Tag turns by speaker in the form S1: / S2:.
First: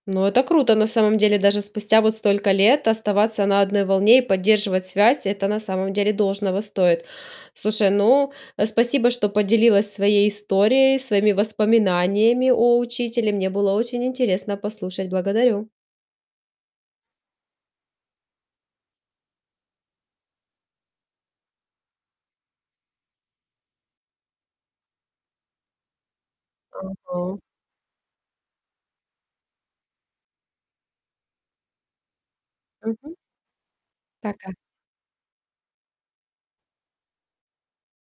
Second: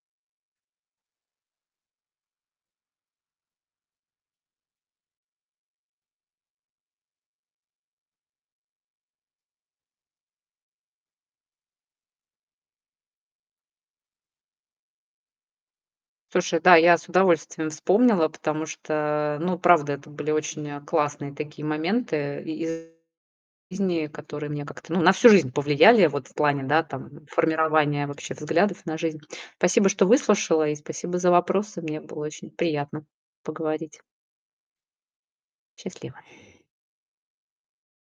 S1: Ну это круто, на самом деле, даже спустя вот столько лет оставаться на одной волне и поддерживать связь- это на самом деле должного стоит. Слушай, ну, спасибо, что поделилась своей историей, своими воспоминаниями о учителе. Мне было очень интересно послушать. Благодарю.
S2: Слушай, да, я с удовольствием вспомнила, потому что, ну, правда, это были очень, а, классные такие моменты и зни, которые мне как-то, ну, на всю жизнь повлияли. Вот в плане, да, там,
S1: Ага.
S2: формирования вообще взглядов на жизнь. Спасибо, что выслушала и спасибо за вопросы. Мне было очень приятно
S1: Мгм.
S2: поговорить.
S1: Пока.
S2: Счастливо.